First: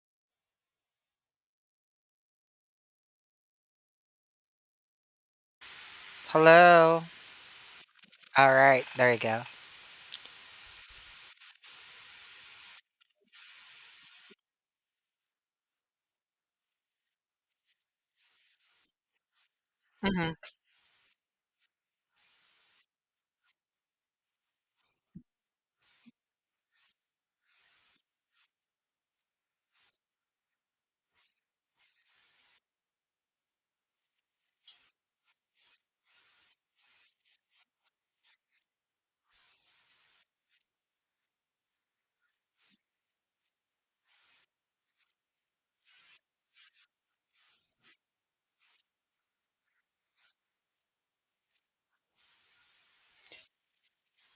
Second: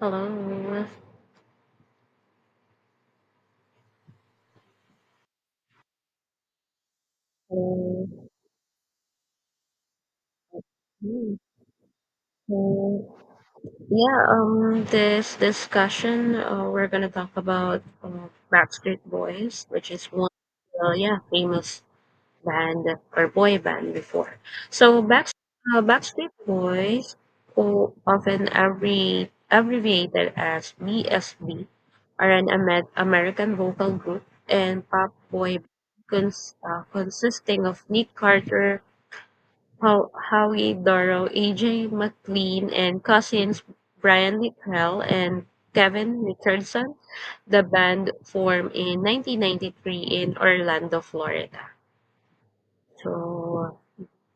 Hello. Hello. Hello. All right, there you go. Mm, So, yeah, this discussion, we're gonna talk about Backstreet Boys, which is one, hmm yeah, famous band or boy band before. So, Backstreet Boys, who often abbreviated as BSB, are an American vocal group and pop boy band consisting of Nick Carter, Howie Doro, AJ McLean, and cousins Brian Littrell and Kevin Richardson. The band formed in 1993 in Orlando, Florida. So,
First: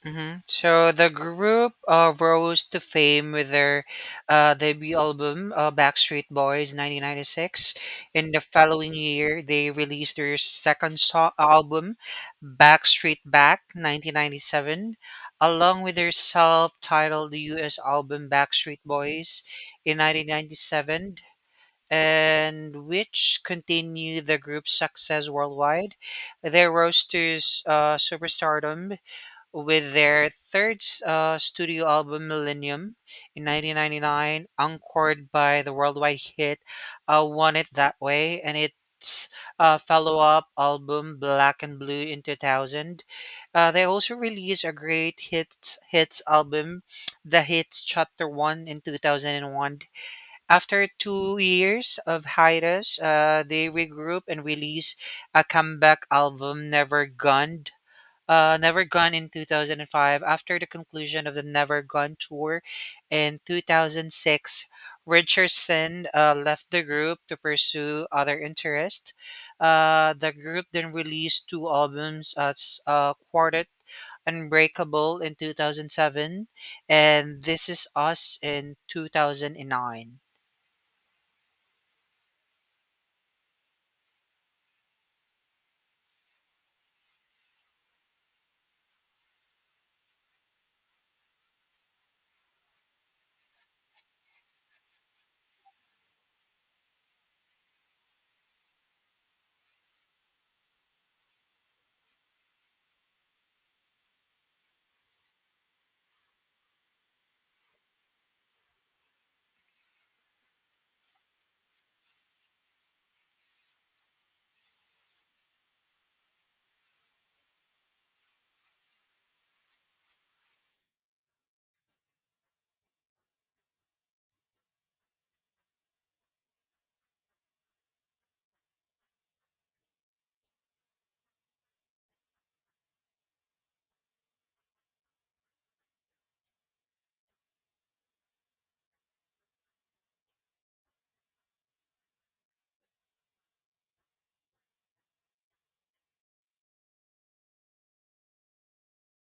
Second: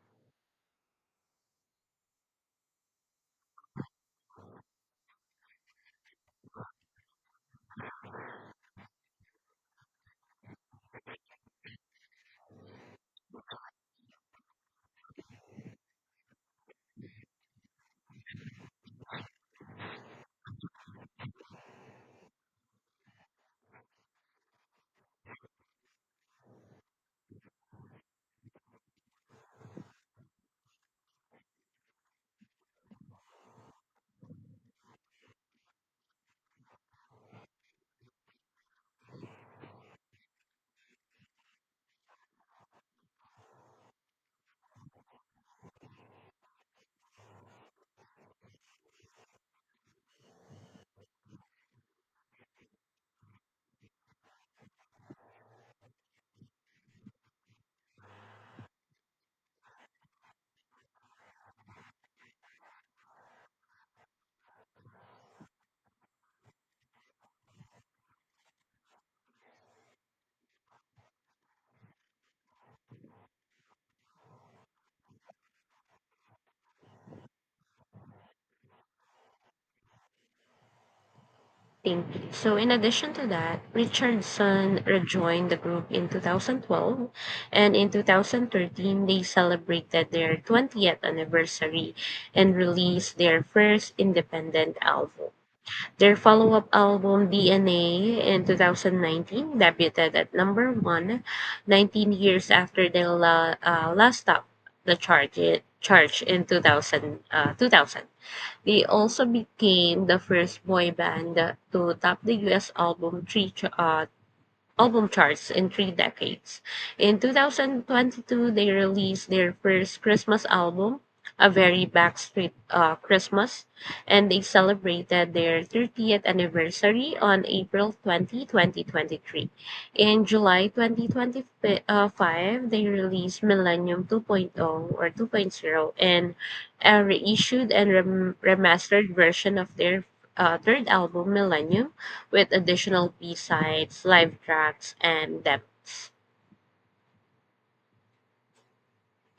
So the group rose to fame with their debut album, Backstreet Boys, 1996. In the following year, they released their second album, Backstreet Back, 1997, along with their self-titled U.S. album, Backstreet Boys, in 1997, and which continue the group's success worldwide. Their rose to superstardom with their third studio album, Millennium, in 1999, encored by the worldwide hit "Want It That Way," and its follow-up album, Black and Blue, in 2000. They also released a great hits album, The Hits Chapter One, in 2001. After 2 years of hiatus, they regroup and release a comeback album, Never Gone. Never Gone in 2005. After the conclusion of the Never Gone tour in 2006, Richardson left the group to pursue other interests. The group then released two albums as Quartet Unbreakable in 2007 and This Is Us in 2009. think so. In addition to that, Richardson rejoined the group in 2012, and in 2013 they celebrated their 20th anniversary and released their first independent album. Their follow-up album "DNA" in 2019 debuted at number one, 19 years after they last topped the chart I- charge in 2000. They also became the first boy band to top the US album album charts in 3 decades. In 2022, they released their first Christmas album, "A Very Backstreet Christmas," and they celebrated their 30th anniversary on April 20th, 2023. In July 2025, they released Millennium 2.0, and a reissued and remastered version of their third album, Millennium, with additional B-sides, live tracks, and depths.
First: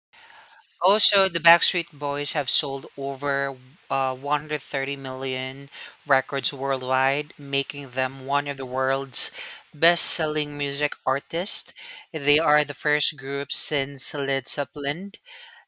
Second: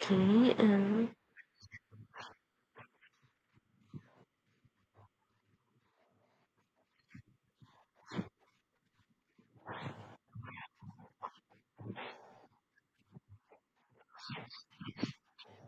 Okay, um, Also, the Backstreet Boys have sold over 130 million records worldwide, making them one of the world's best selling music artists. They are the first group since Led Zeppelin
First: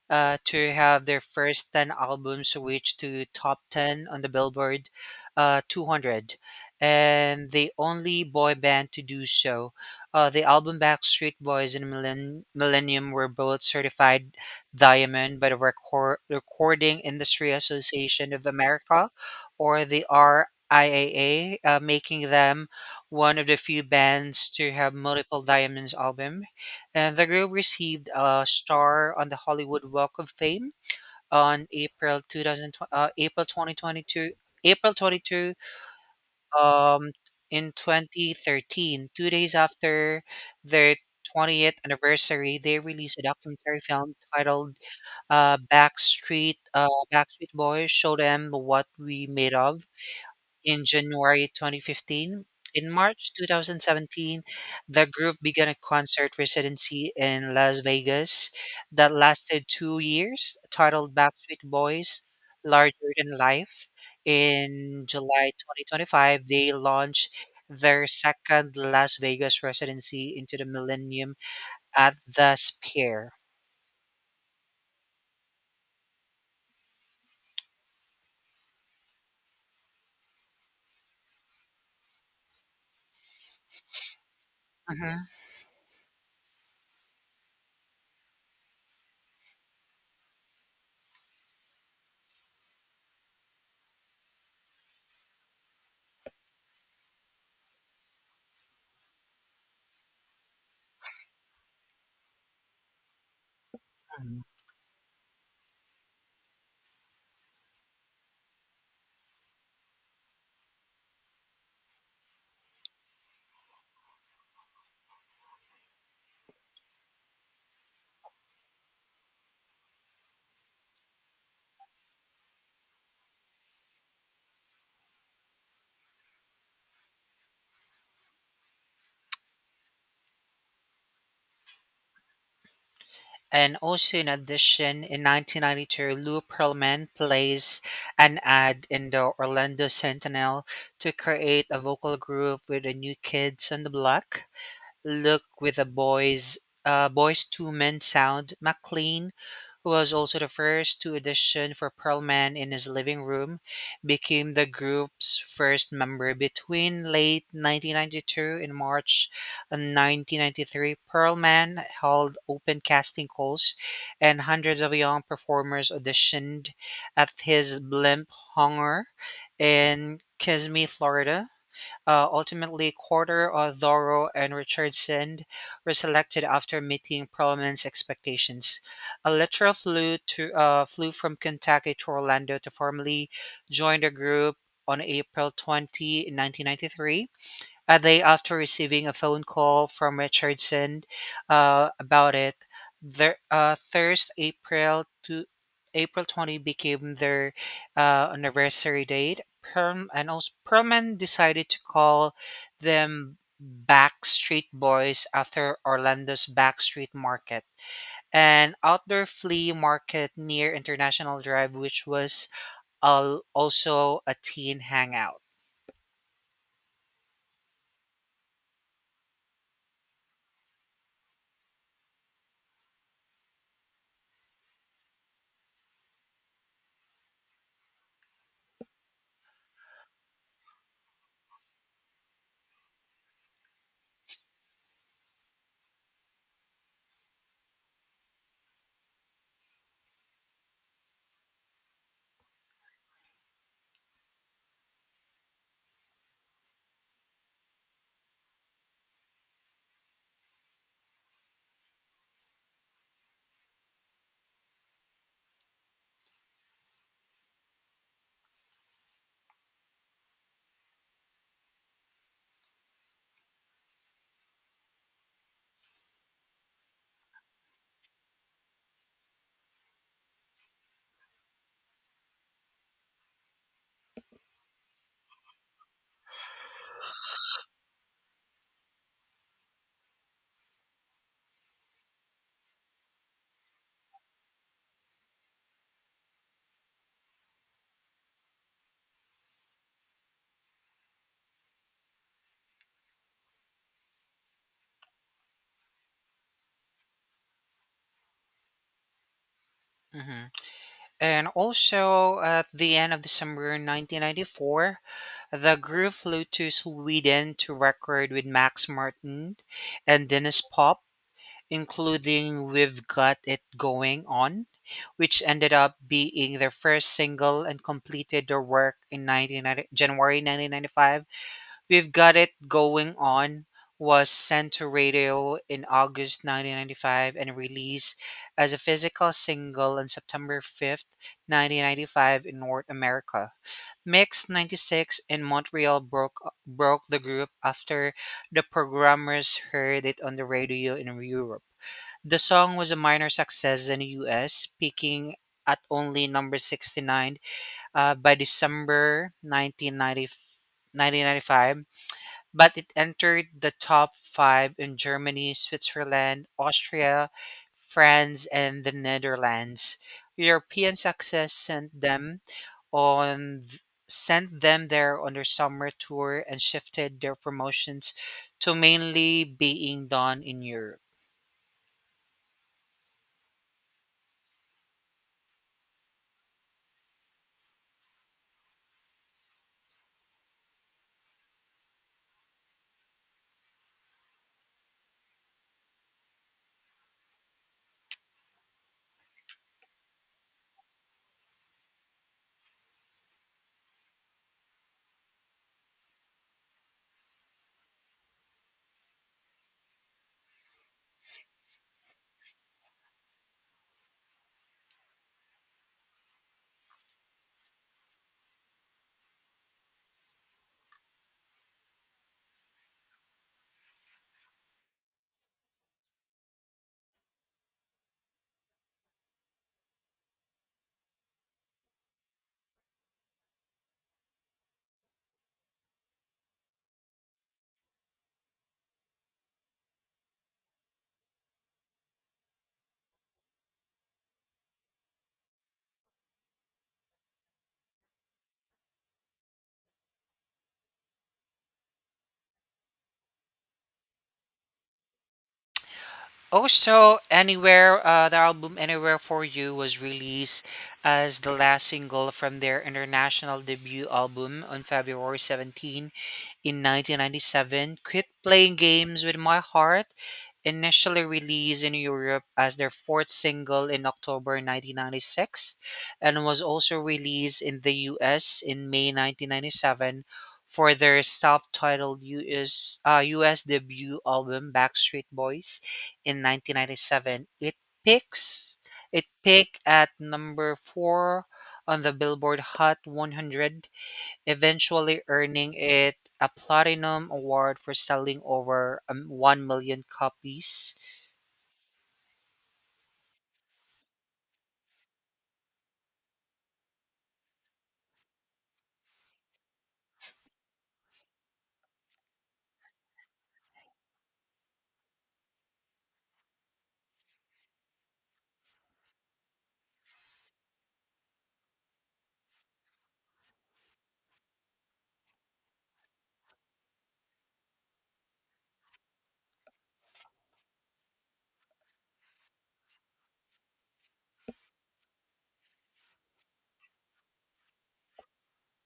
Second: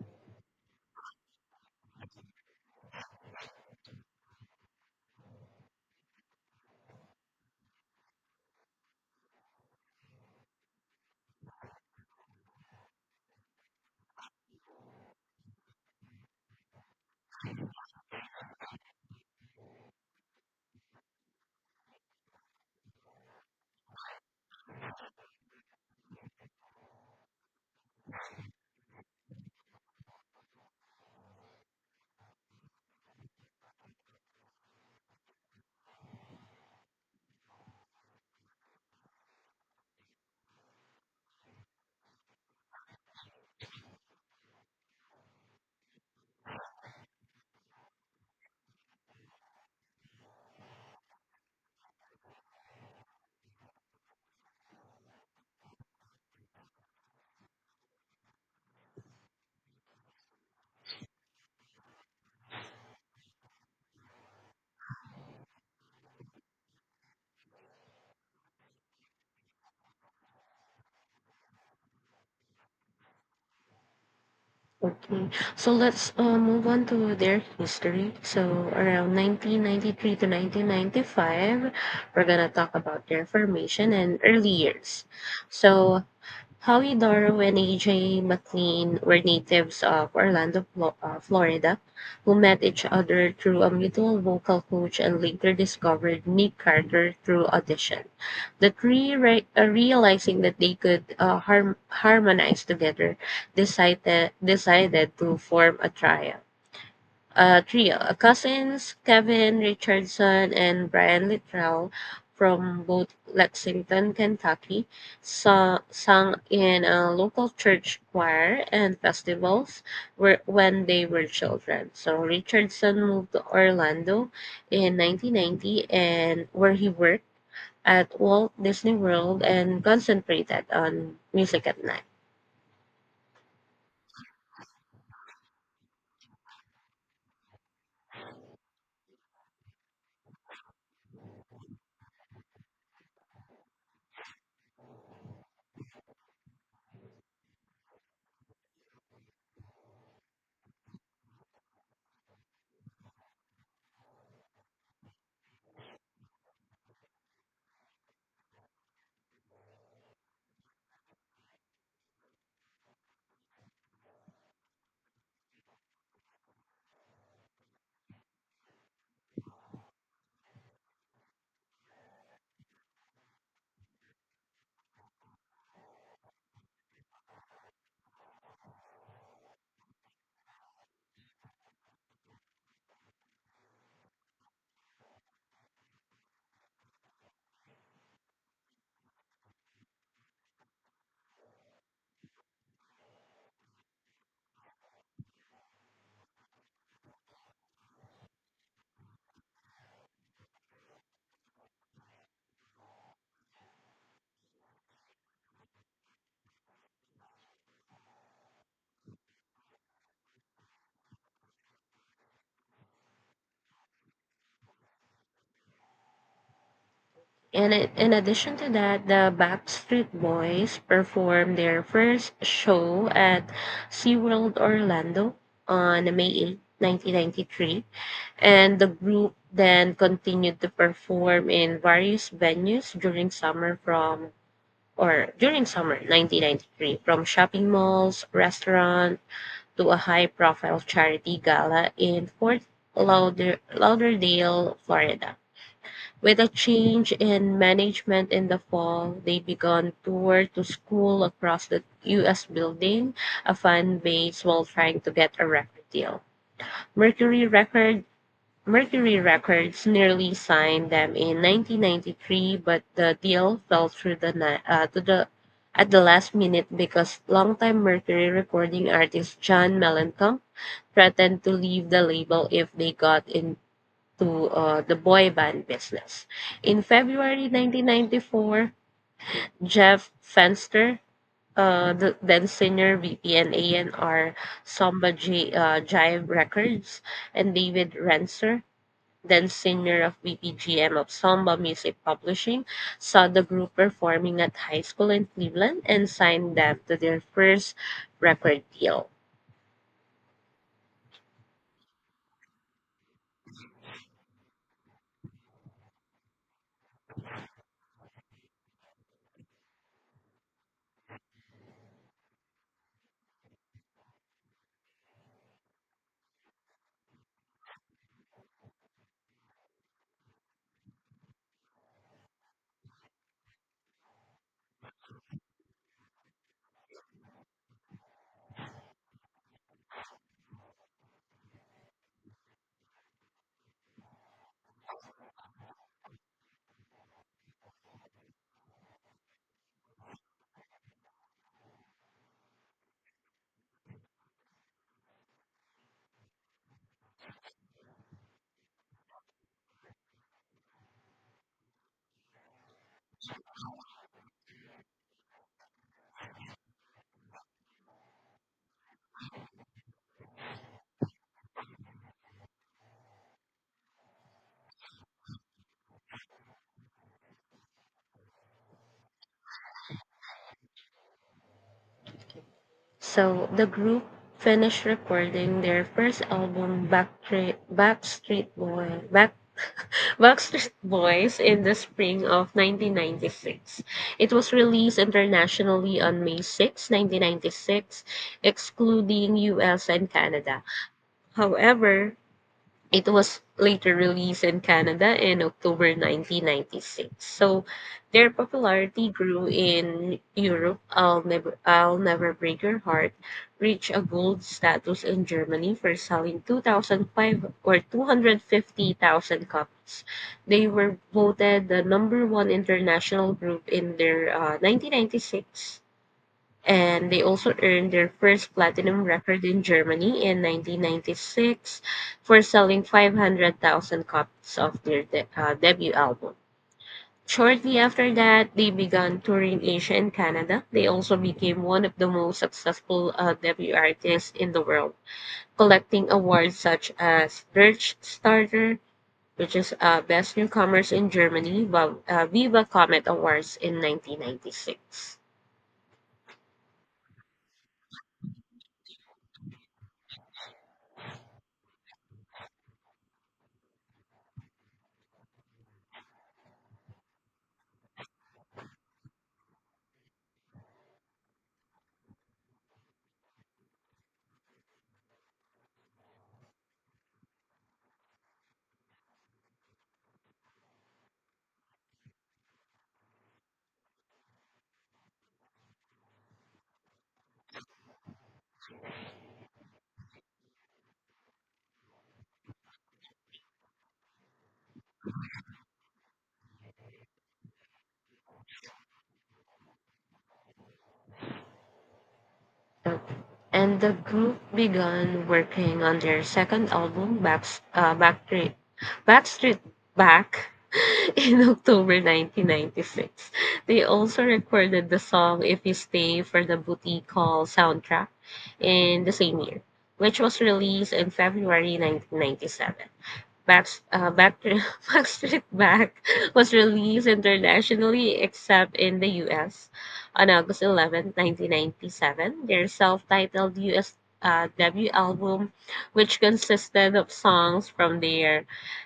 to have their first 10 albums reach to top 10 on the Billboard 200, and the only boy band to do so. The album Backstreet Boys and Millennium were both certified diamond by the Recording Industry Association of America, or the RIAA, making them one of the few bands to have multiple diamonds album, and the group received a star on the Hollywood Walk of Fame on April 2022, April 22, um, in 2013, 2 days after their 20th anniversary. They released a documentary film titled Backstreet Boys Show Them What We Made Of in January 2015. In March 2017, the group began a concert residency in Las Vegas that lasted 2 years, titled Backstreet Boys Larger Than Life. In July 2025, they launched their second Las Vegas residency into the millennium at the Sphere. okay. So let's move on to their history. So around 1993 to 1995, we're gonna talk about their formation and early years. Mhm. So Howie Darrow and AJ McLean were natives of Orlando, Florida, who met each other through a mutual vocal coach and later discovered Nick Carter through audition. Realizing that they could harmonize together, decided to form a trio. A trio: cousins Kevin Richardson and Brian Littrell, from both Lexington, Kentucky, sang in a local church choir and festivals when they were children. So Richardson moved to Orlando in 1990, and where he worked at Walt Disney World and concentrated on music at night. And also, in addition, in 1992, Lou Pearlman plays an ad in the Orlando Sentinel to create a vocal group with the New Kids on the Block look with a boys two men sound. Mclean was also the first to audition for Pearlman in his living room, became the group's first member between late 1992 and March 1993. Pearlman held open casting calls, and hundreds of young performers auditioned at his blimp hangar in Kissimmee, Florida. Ultimately, Corder, Thoreau, and Richardson were selected after meeting Perelman's expectations. Electra flew from Kentucky to Orlando to formally join the group on April 20, 1993, a day after receiving a phone call from Richardson about it. Their Thursday, April 20 became their anniversary date. Perm and also Perman decided to call them Backstreet Boys after Orlando's Backstreet Market, an outdoor flea market near International Drive, which was also a teen hangout. In addition to that, the Backstreet Boys performed their first show at SeaWorld Orlando on May 8, 1993, and the group then continued to perform in various venues during summer 1993, from shopping malls, restaurants, to a high profile charity gala in Fort Lauderdale, Florida. With a change in management in the fall, they began tour to school across the US, building a fan base while trying to get a record deal. Mercury Record Mercury Records nearly signed them in 1993, but the deal fell through the ni- to the at the last minute, because longtime Mercury recording artist John Mellencamp threatened to leave the label if they got into the boy band business. In February 1994, Jeff Fenster, the then senior VP and A&R, Jive Records, and David Renser, then senior of BPGM of Samba Music Publishing, saw the group performing at high school in Cleveland and signed them to their first record deal. Mhm. And also, at the end of December 1994, the group flew to Sweden to record with Max Martin and Dennis Pop, including We've Got It Going On, which ended up being their first single, and completed their work in January 1995. We've Got It Going On was sent to radio in August 1995 and released as a physical single on September 5th, 1995 in North America. Mix 96 in Montreal broke the group after the programmers heard it on the radio in Europe. The song was a minor success in the US, peaking at only number 69 by December 1995, but it entered the top five in Germany, Switzerland, Austria, France, and the Netherlands. European success on th- sent them there on their summer tour and shifted their promotions to mainly being done in Europe. So the group finished recording their first album, Backstreet Boys, in the spring of 1996. It was released internationally on May 6, 1996, excluding US and Canada. However, it was later released in Canada in October 1996. So their popularity grew in Europe. "I'll Never Break Your Heart" reached a gold status in Germany for selling 2,005 or 250,000 copies. They were voted the number one international group in their 1996, and they also earned their first platinum record in Germany in 1996 for selling 500,000 copies of their debut album. Shortly after that, they began touring Asia and Canada. They also became one of the most successful debut artists in the world, collecting awards such as Starter, which is Best Newcomers in Germany, Viva Comet Awards in 1996. Also, the album Anywhere for You was released as the last single from their international debut album on February 17 in 1997. Quit Playing Games with My Heart, initially released in Europe as their fourth single in October 1996, and was also released in the US in May 1997 for their self titled US debut album Backstreet Boys in 1997. Peaks it peaked at number 4 on the Billboard Hot 100, eventually earning it a platinum award for selling over 1 million copies. Uh, and the group began working on their second album, uh, Backstreet, Backstreet Back, in October 1996. They also recorded the song "If You Stay" for the Booty Call soundtrack in the same year, which was released in February 1997. Backstreet Back was released internationally except in the US on August 11th, 1997. Their self titled US debut album, which consisted of songs from their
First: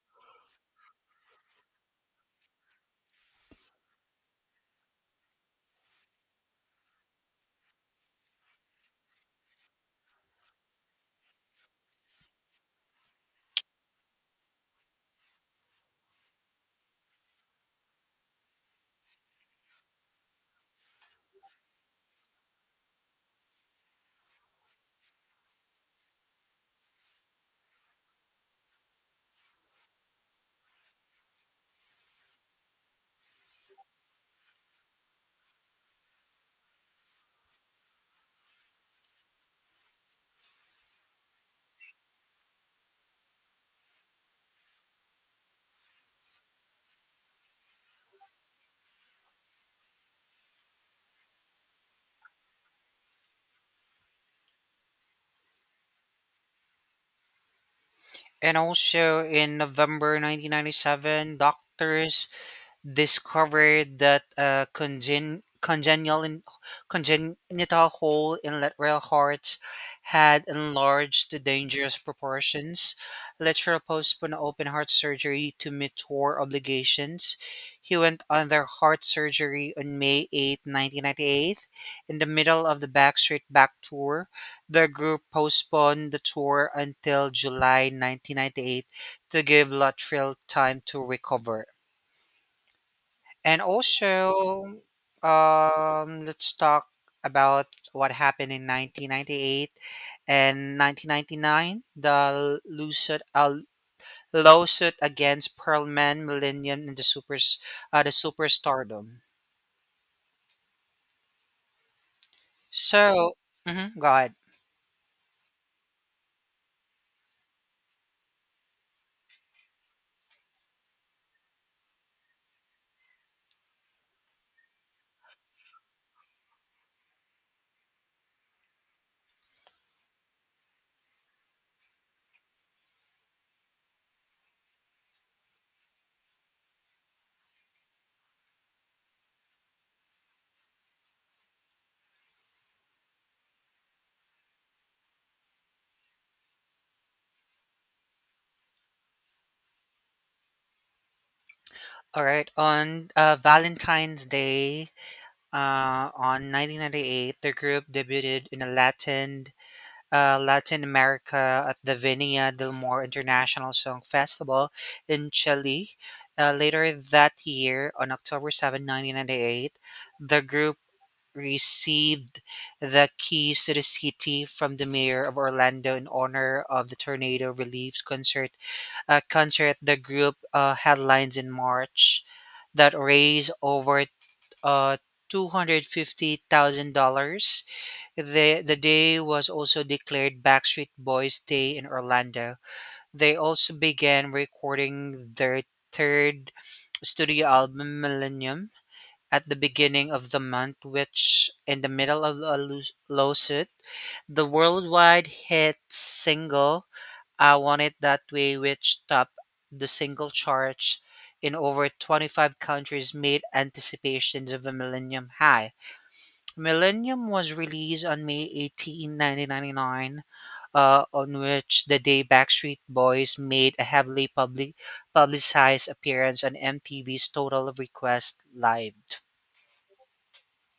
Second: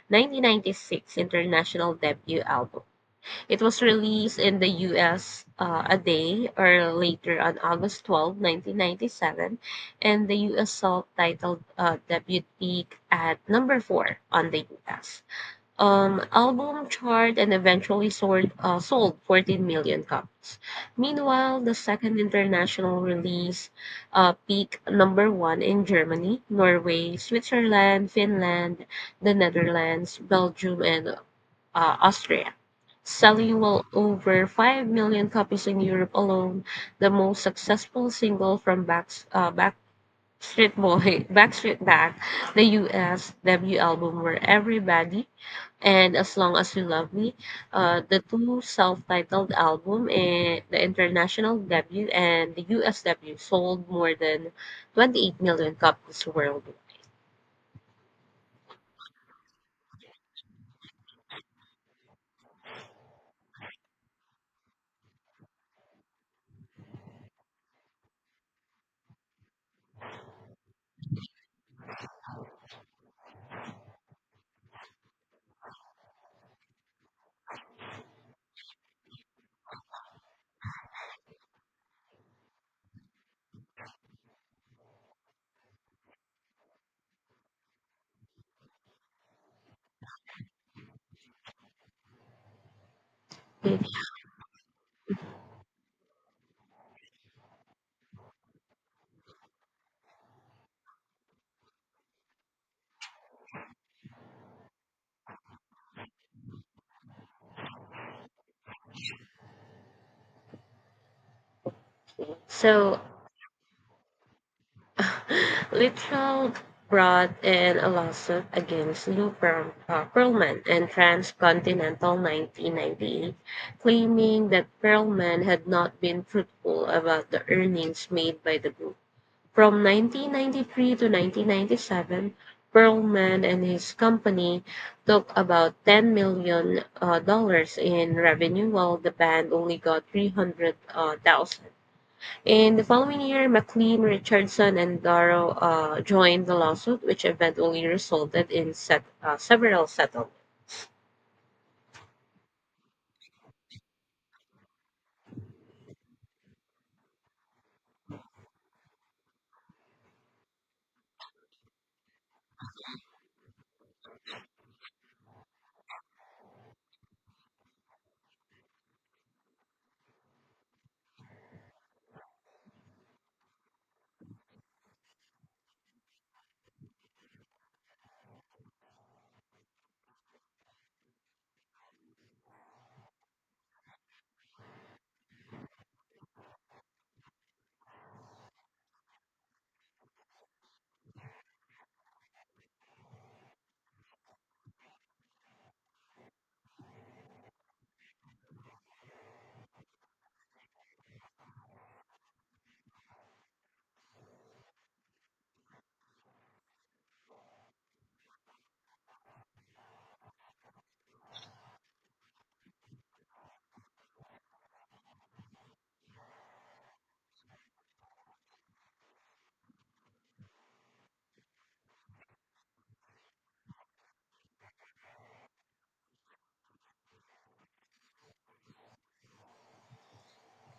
1996 international debut album, It was released in the US a day or later on August 12th, nineteen 1997, and the US self-titled debut peaked at number 4 on the US album chart and eventually sold 14 million copies. Meanwhile, the second international release peaked number 1 in Germany, Norway, Switzerland, Finland, the Netherlands, Belgium, and Austria, selling well over 5 million copies in Europe alone. The most successful single from Backstreet Back, the US debut album, "Where Everybody" and "As Long As You Love Me," the two self-titled album and the international debut and the US debut sold more than 28 million copies worldwide. And also in November 1997, doctors discovered that congenital hole in lateral hearts had enlarged to dangerous proportions. Literal postponed open heart surgery to meet tour obligations. He went under heart surgery on May 8, 1998, in the middle of the Backstreet Back tour. The group postponed the tour until July 1998 to give Luttrell time to recover. And Okay. also, let's talk about what happened in 1998 and 1999, the lawsuit against Pearlman, Millennium, and the superstardom. So So, mhm, go ahead. Littrell brought in a lawsuit against Lou Pearlman and Transcontinental 1998, claiming that Pearlman had not been truthful about the earnings made by the group. From 1993 to 1997, Pearlman and his company took about $10 million dollars in revenue, while the band only got 300,000. In the following year, McLean, Richardson, and Darrow joined the lawsuit, which eventually resulted in several settlements. All right, on Valentine's Day, on 1998, the group debuted in a Latin Latin America at the Vinia del Mar International Song Festival in Chile. Later that year, on October 7, 1998, the group received the keys to the city from the mayor of Orlando in honor of the tornado relief concert. Concert the group headlines in March that raised over uh, $250,000. The, day was also declared Backstreet Boys Day in Orlando. They also began recording their third studio album, Millennium, at the beginning of the month, which, in the middle of a lawsuit, the worldwide hit single, I Want It That Way, which topped the single charts in over 25 countries, made anticipations of a Millennium high. Millennium was released on May 18, 1999, on which the day Backstreet Boys made a heavily publicized appearance on MTV's Total Request Live.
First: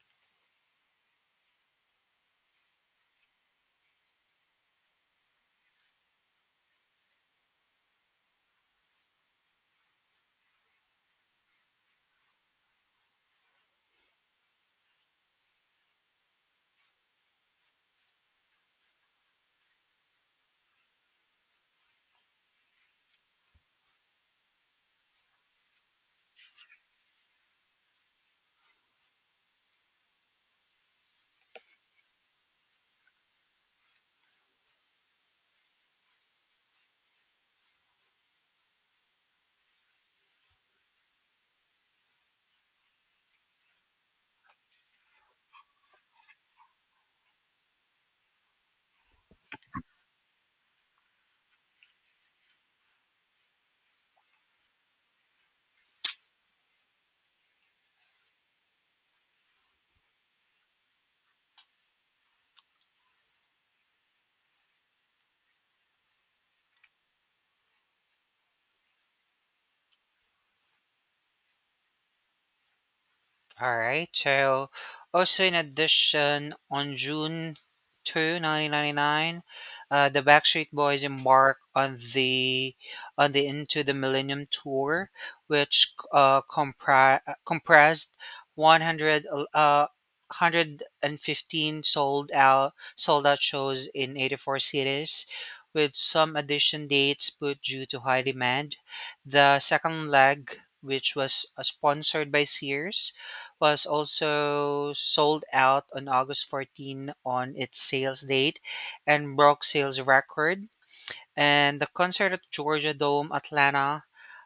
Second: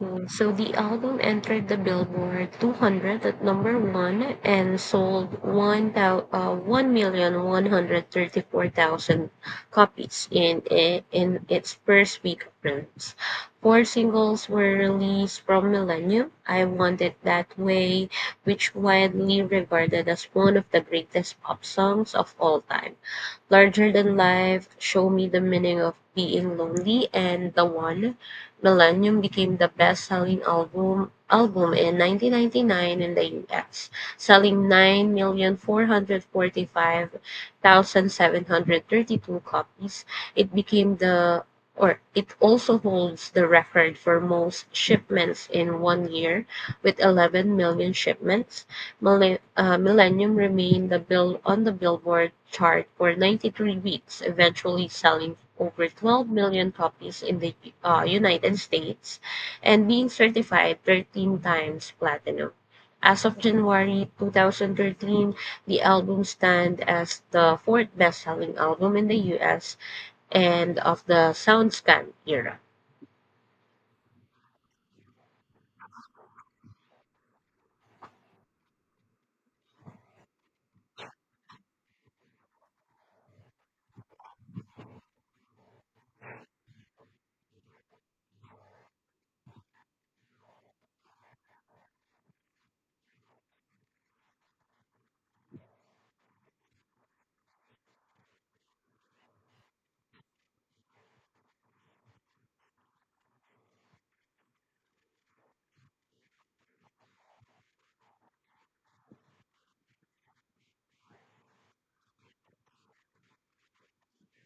So the album entered the Billboard 200 at number one and sold 1,134,000 copies in its first week of release. Four singles were released from Millennium: "I Want It That Way," which widely regarded as one of the greatest pop songs of all time, "Larger Than Life," "Show Me the Meaning of Being Lonely," and "The One." Millennium became the best-selling album in 1999 in the US, selling 9,445,732 copies. It became the it also holds the record for most shipments in one year, with 11 million shipments. Millennium remained the bill on the Billboard chart for 93 weeks, eventually selling over 12 million copies in the United States and being certified 13 times platinum. As of January 2013, the album stands as the fourth best-selling album in the US and of the SoundScan era. All right. So, also in addition, on June 2, 1999, the Backstreet Boys embark on the Into the Millennium tour, which compressed 100 uh, 115 sold out shows in 84 cities, with some addition dates put due to high demand. The second leg, which was sponsored by Sears, was also sold out on August 14 on its sales date and broke sales record. And the concert at Georgia Dome, Atlanta,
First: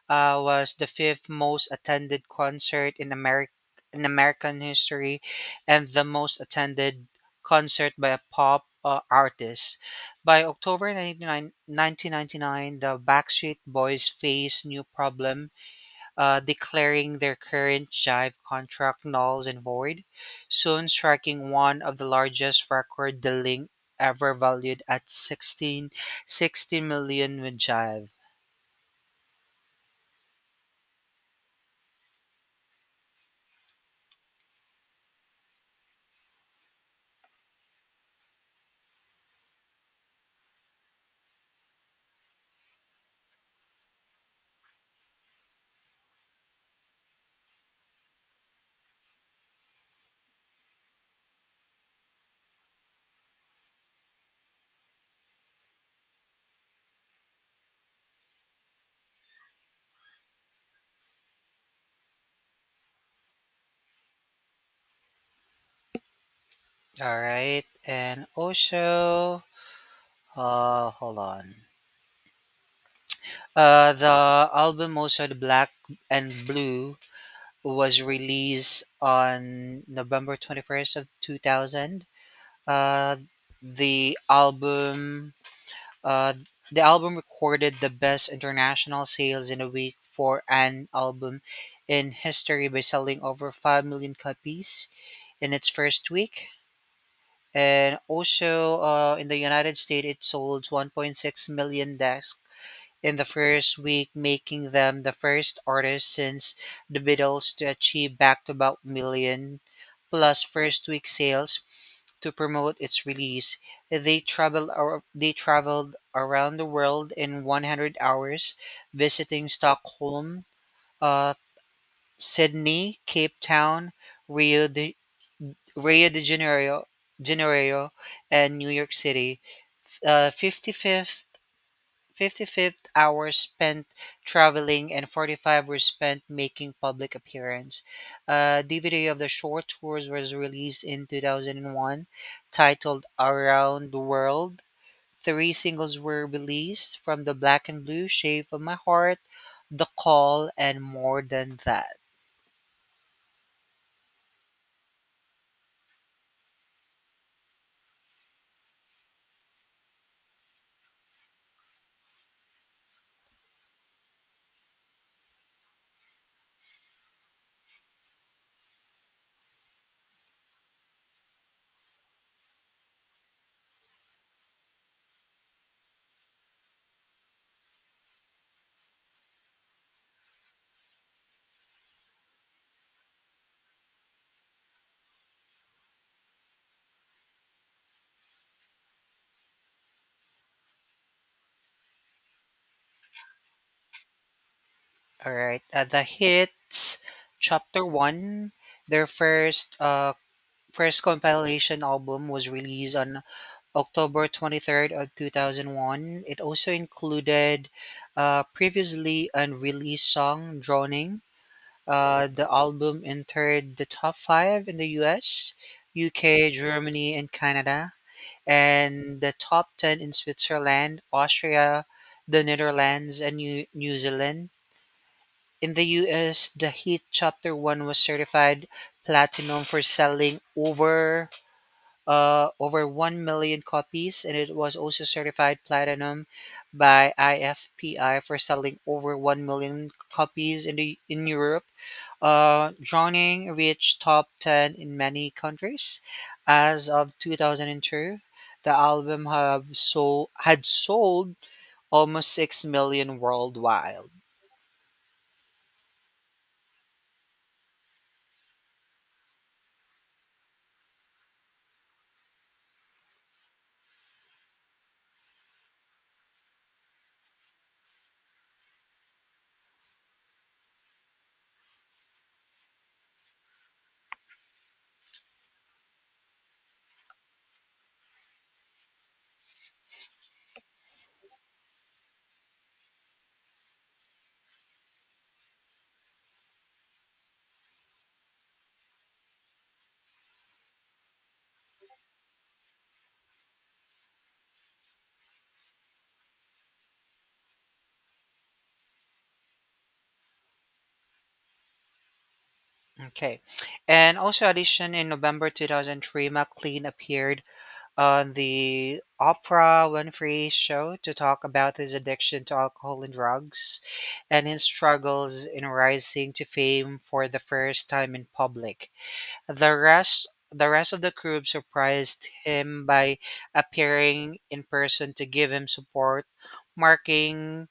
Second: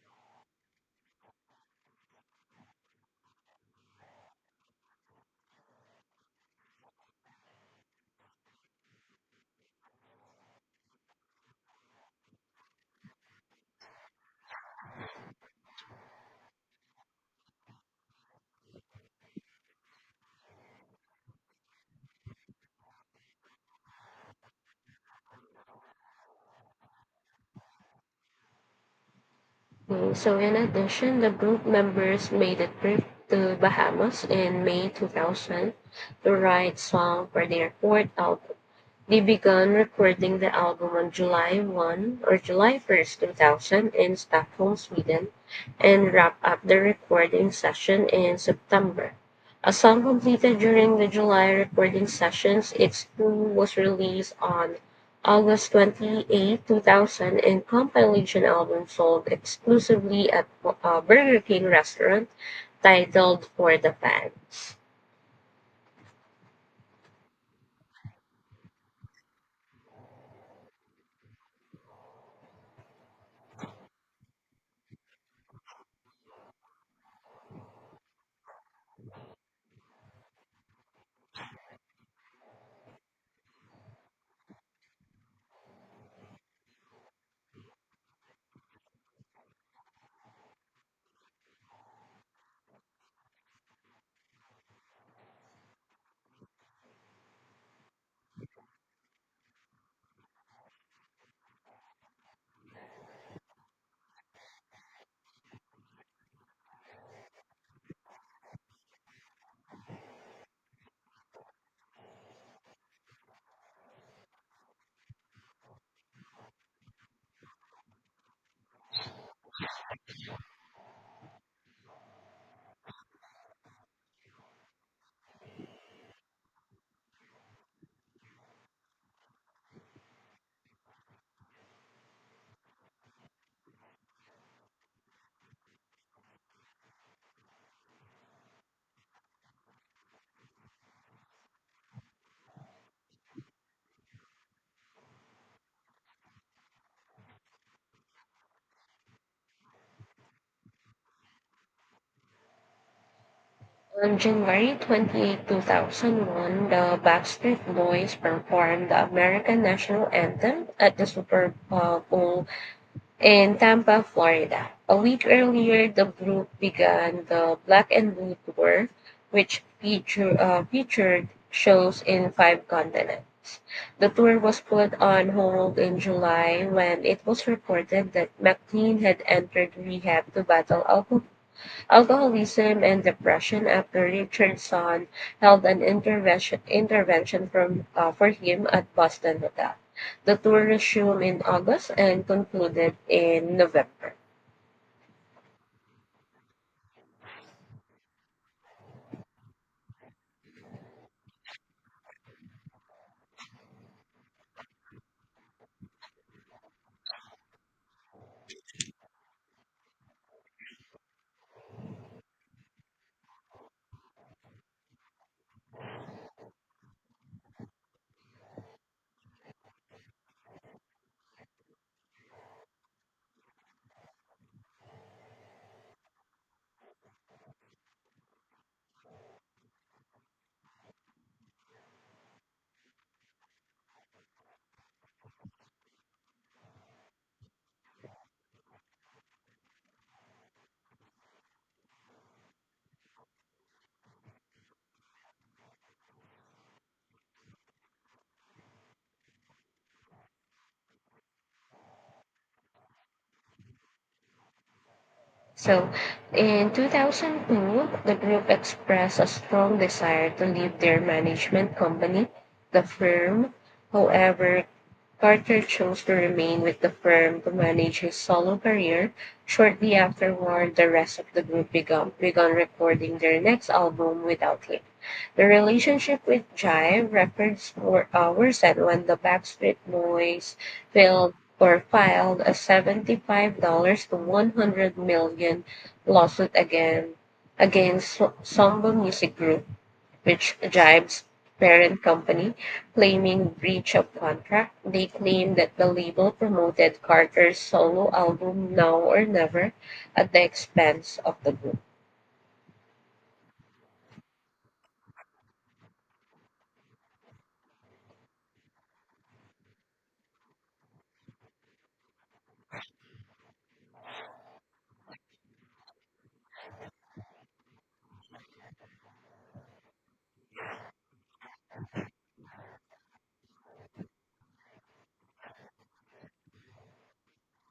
was the fifth most attended concert in American history, and the most attended concert by a pop artist. By October 99 1999, the Backstreet Boys faced new problem, declaring their current Jive contract null and void, soon striking one of the largest record dealing ever valued at 60 million with Jive. So, in addition, the group members made a trip to Bahamas in May 2000 to write song for their fourth album. They began recording the album on July 1, or July 1st, 2000, in Stockholm, Sweden, and wrapped up the recording session in September. A song completed during the July recording sessions, "It's Blue," was released on August 28, 2000, and compilation album sold exclusively at a Burger King restaurant, titled "For the Fans." All right, and also, hold on. The album also, the Black and Blue, was released on November 21st of 2000. Uh, the album Uh, the album recorded the best international sales in a week for an album in history by selling over 5 million copies in its first week. And also in the United States, it sold 1.6 million discs in the first week, making them the first artist since the Beatles to achieve back to back million plus first week sales. To promote its release, they they traveled around the world in 100 hours, visiting Stockholm, uh, Sydney, Cape Town, Rio de Rio de Janeiro, Janeiro, and New York City. Uh, 55th Fifty fifth hours spent traveling, and 45 were spent making public appearance. A DVD of the short tours was released in 2001, titled Around the World. Three singles were released from the Black and Blue: Shape of My Heart, The Call, and More Than That. On January 28, 2001, the Backstreet Boys performed the American National Anthem at the Super Bowl in Tampa, Florida. A week earlier, the group began the Black and Blue Tour, which featured shows in five continents. The tour was put on hold in July when it was reported that McLean had entered rehab to battle alcoholism, and depression, after Richardson held an intervention for him at Boston Hotel. The tour resumed in August and concluded in November. All right, the hits, Chapter One, their first compilation album, was released on October 23rd of 2001. It also included a previously unreleased song, Droning. The album entered the top five in the US, UK, Germany, and Canada, and the top 10 in Switzerland, Austria, the Netherlands, and New Zealand. In the US, the hit Chapter 1 was certified platinum for selling over 1 million copies, and it was also certified platinum by IFPI for selling over 1 million copies in Europe. Drowning reached top 10 in many countries. As of 2002, the album have sold, had sold almost 6 million worldwide. So, in 2002, the group expressed a strong desire to leave their management company, the firm. However, Carter chose to remain with the firm to manage his solo career. Shortly afterward, the rest of the group began recording their next album without him. The relationship with Jive Records were worsened when the Backstreet Boys filed filed a $75 to 100 million lawsuit against Samba Music Group, which Jive's parent company, claiming breach of contract. They claim that the label promoted Carter's solo album "Now or Never" at the expense of the group. Okay. And also addition in November 2003, McLean appeared on the Oprah Winfrey show to talk about his addiction to alcohol and drugs and his struggles in rising to fame for the first time in public. The rest of the crew surprised him by appearing in person to give him support, marking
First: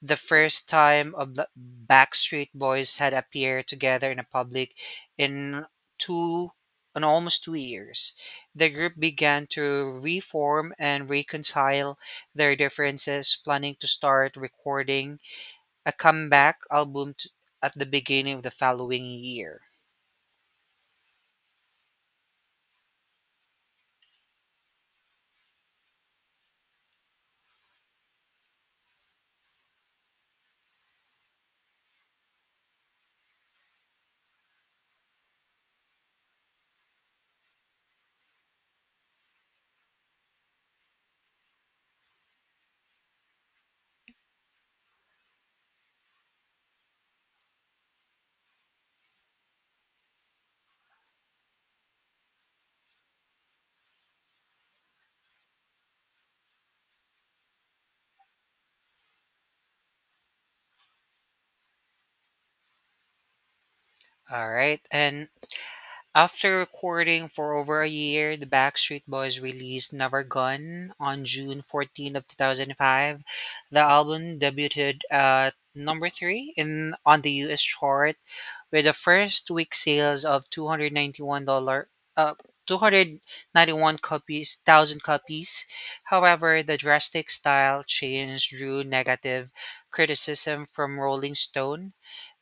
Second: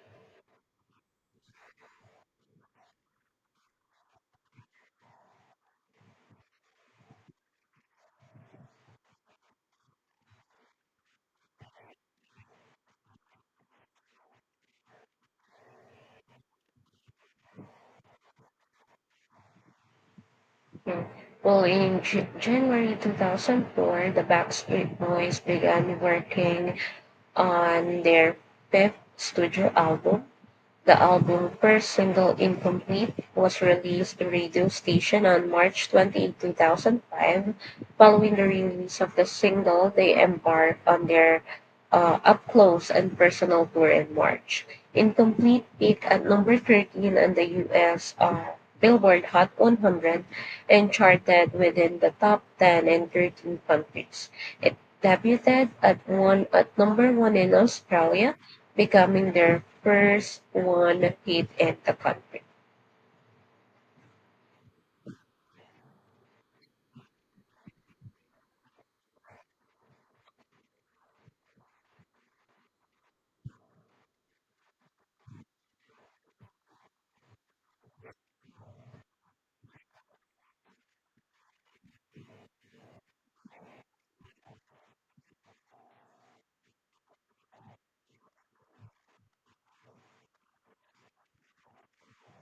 the first time of the Backstreet Boys had appeared together in a public in two in almost 2 years. The group began to reform and reconcile their differences, planning to start recording a comeback album at the beginning of the following year. Yeah. Well, in January 2004, the Backstreet Boys began working on their fifth studio album. The album first single "Incomplete" was released to radio station on March 28, 2005. Following the release of the single, they embarked on their Up Close and Personal tour in March. "Incomplete" peaked at number 13 on the US Billboard Hot 100 and charted within the top 10 in 13 countries. It debuted at one at number 1 in Australia, becoming their first one hit in the country. All right, and after recording for over a year, the Backstreet Boys released Never Gone on June 14 of 2005. The album debuted at number 3 in on the US chart with the first week sales of 291 dollar uh, 291 copies, 1,000 copies. However, the drastic style change drew negative criticism from Rolling Stone.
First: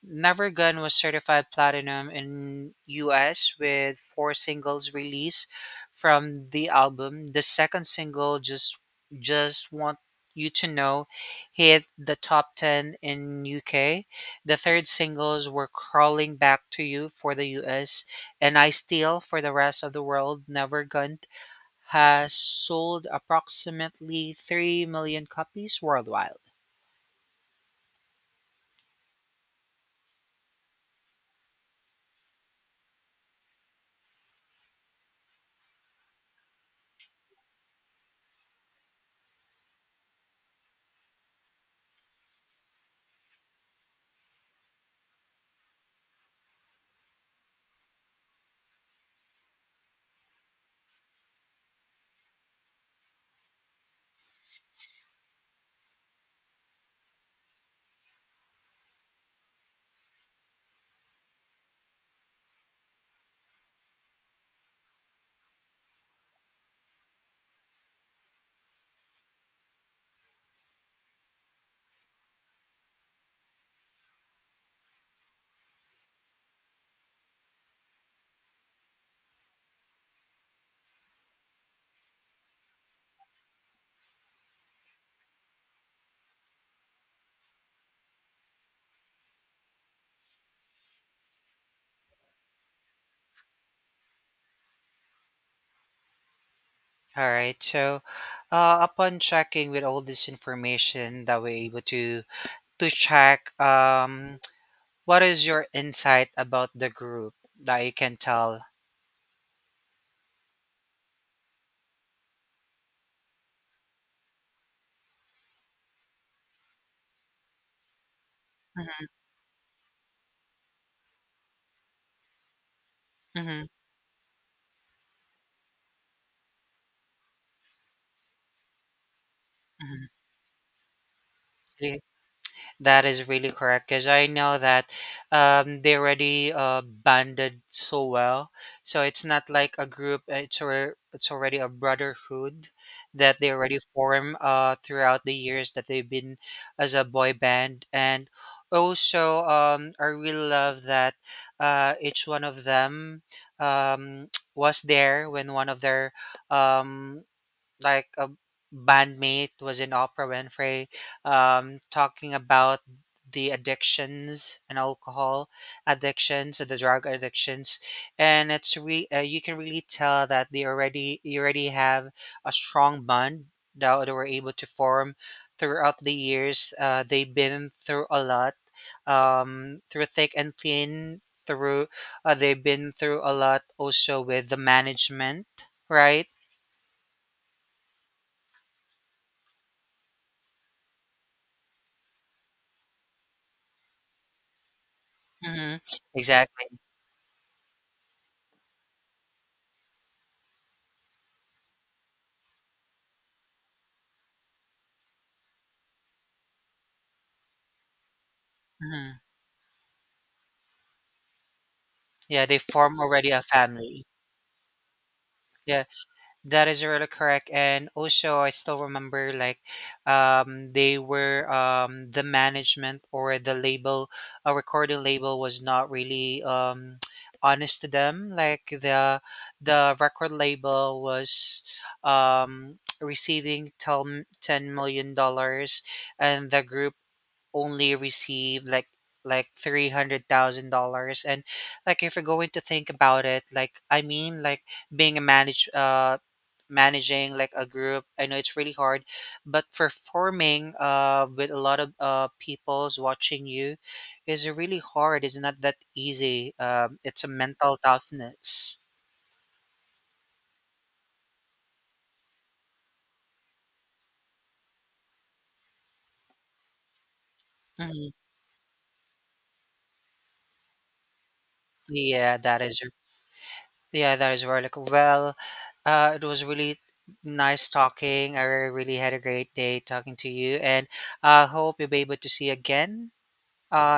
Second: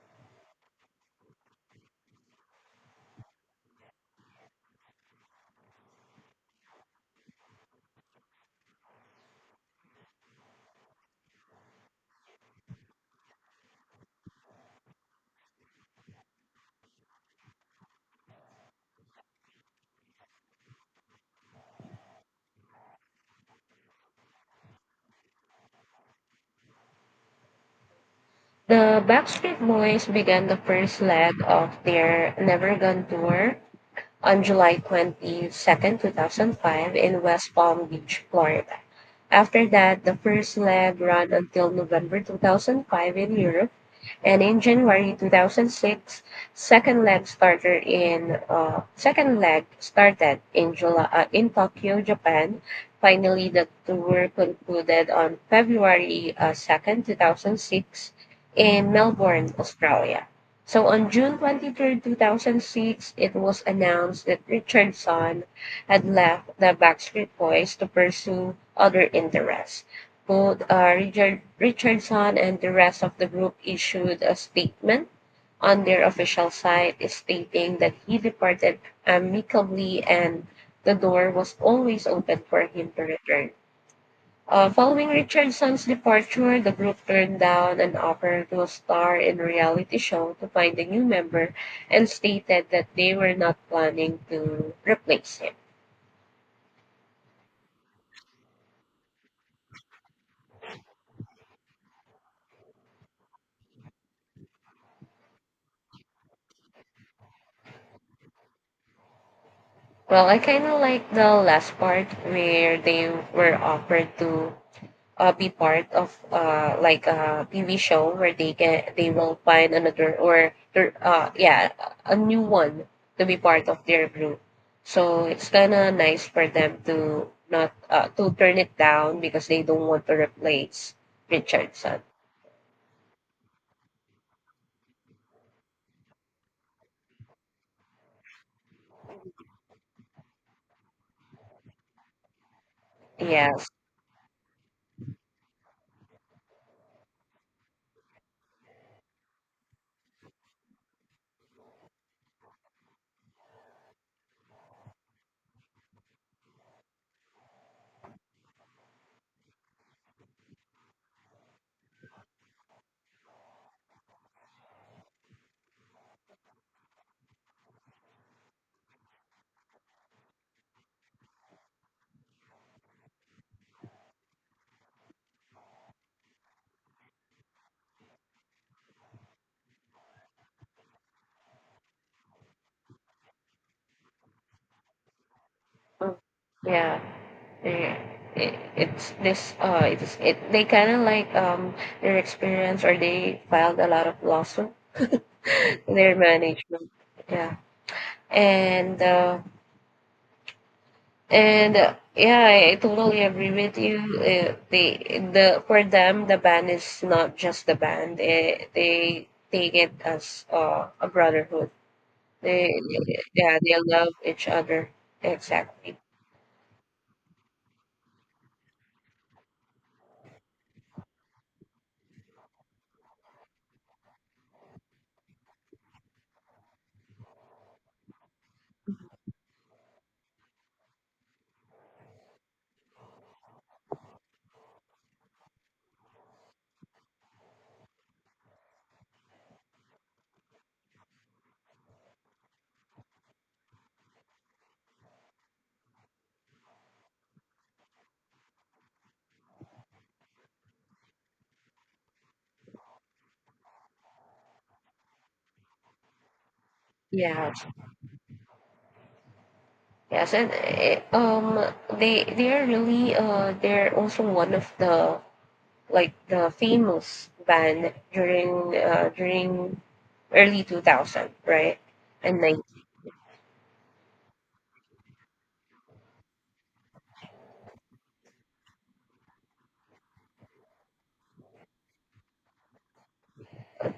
Never Gun was certified platinum in US, with four singles released from the album. The second single, Just Want You to Know, hit the top 10 in UK. The third singles were Crawling Back to You for the US and I Steal for the rest of the world. Never Gun has sold approximately 3 million copies worldwide. The Backstreet Boys began the first leg of their Never Gone tour on July 22, 2005, in West Palm Beach, Florida. After that, the first leg ran until November 2005 in Europe, and in January 2006, second leg started in second leg started in July, in Tokyo, Japan. Finally, the tour concluded on February 2nd, 2006, in Melbourne, Australia. So on June 23rd, 2006, it was announced that Richardson had left the Backstreet Boys to pursue other interests. Both Richardson and the rest of the group issued a statement on their official site stating that he departed amicably, and the door was always open for him to return. Following Richardson's departure, the group turned down an offer to star in a reality show to find a new member and stated that they were not planning to replace him. All right. So, upon checking with all this information that we're able to check, what is your insight about the group that you can tell? Well, I kind of like the last part where they were offered to be part of like a TV show where they will find another or their yeah, a new one to be Mm-hmm. part of their group. So it's kind of nice for them to not, to turn it down, because they don't want to replace hmm Richardson. That is really correct, because I know that they already banded so well. So it's not like a group; it's already a brotherhood that they Yes. already form throughout the years that they've been as a boy band. And also, I really love that each one of them, um, was there when one of their, um, like a bandmate, was in Oprah Winfrey, talking about the addictions and alcohol addictions and the drug addictions. And you can really tell that they already you already have a strong bond that they were able to form throughout the years. They've been through a lot, through thick and thin, through, they've been through a lot also with the management, Mm. right? Yeah. Yeah. It, it's this it's it they kind of like, their experience, or they filed a lot of lawsuit hmm their Exactly. management, yeah, and uh And, yeah, I totally agree with you. They the for them, the band is not just the band. They hmm they take it as a brotherhood. Yeah, they They form already a Yeah, they family. love each other, Yeah, exactly. that is really correct. And also, I still remember like, they were, the management or the label, a recording label, was not really, honest to them. Like the record label was, receiving 10 ten million dollars, and the group only received like $300,000. And like, if you're going to think about it, like I mean, like, being a manage managing like a group, I know it's really hard, but performing with a lot of people's watching you is really hard. It's not that easy. It's a Yeah. mental toughness. Yes, and they are really they're also one of the the famous band Mhm. during early 2000, right, yeah and like that is Yeah, that is right. Like, well, it was really nice talking. I really had a great day talking to you, and I hope you'll be able to see you again. Uh,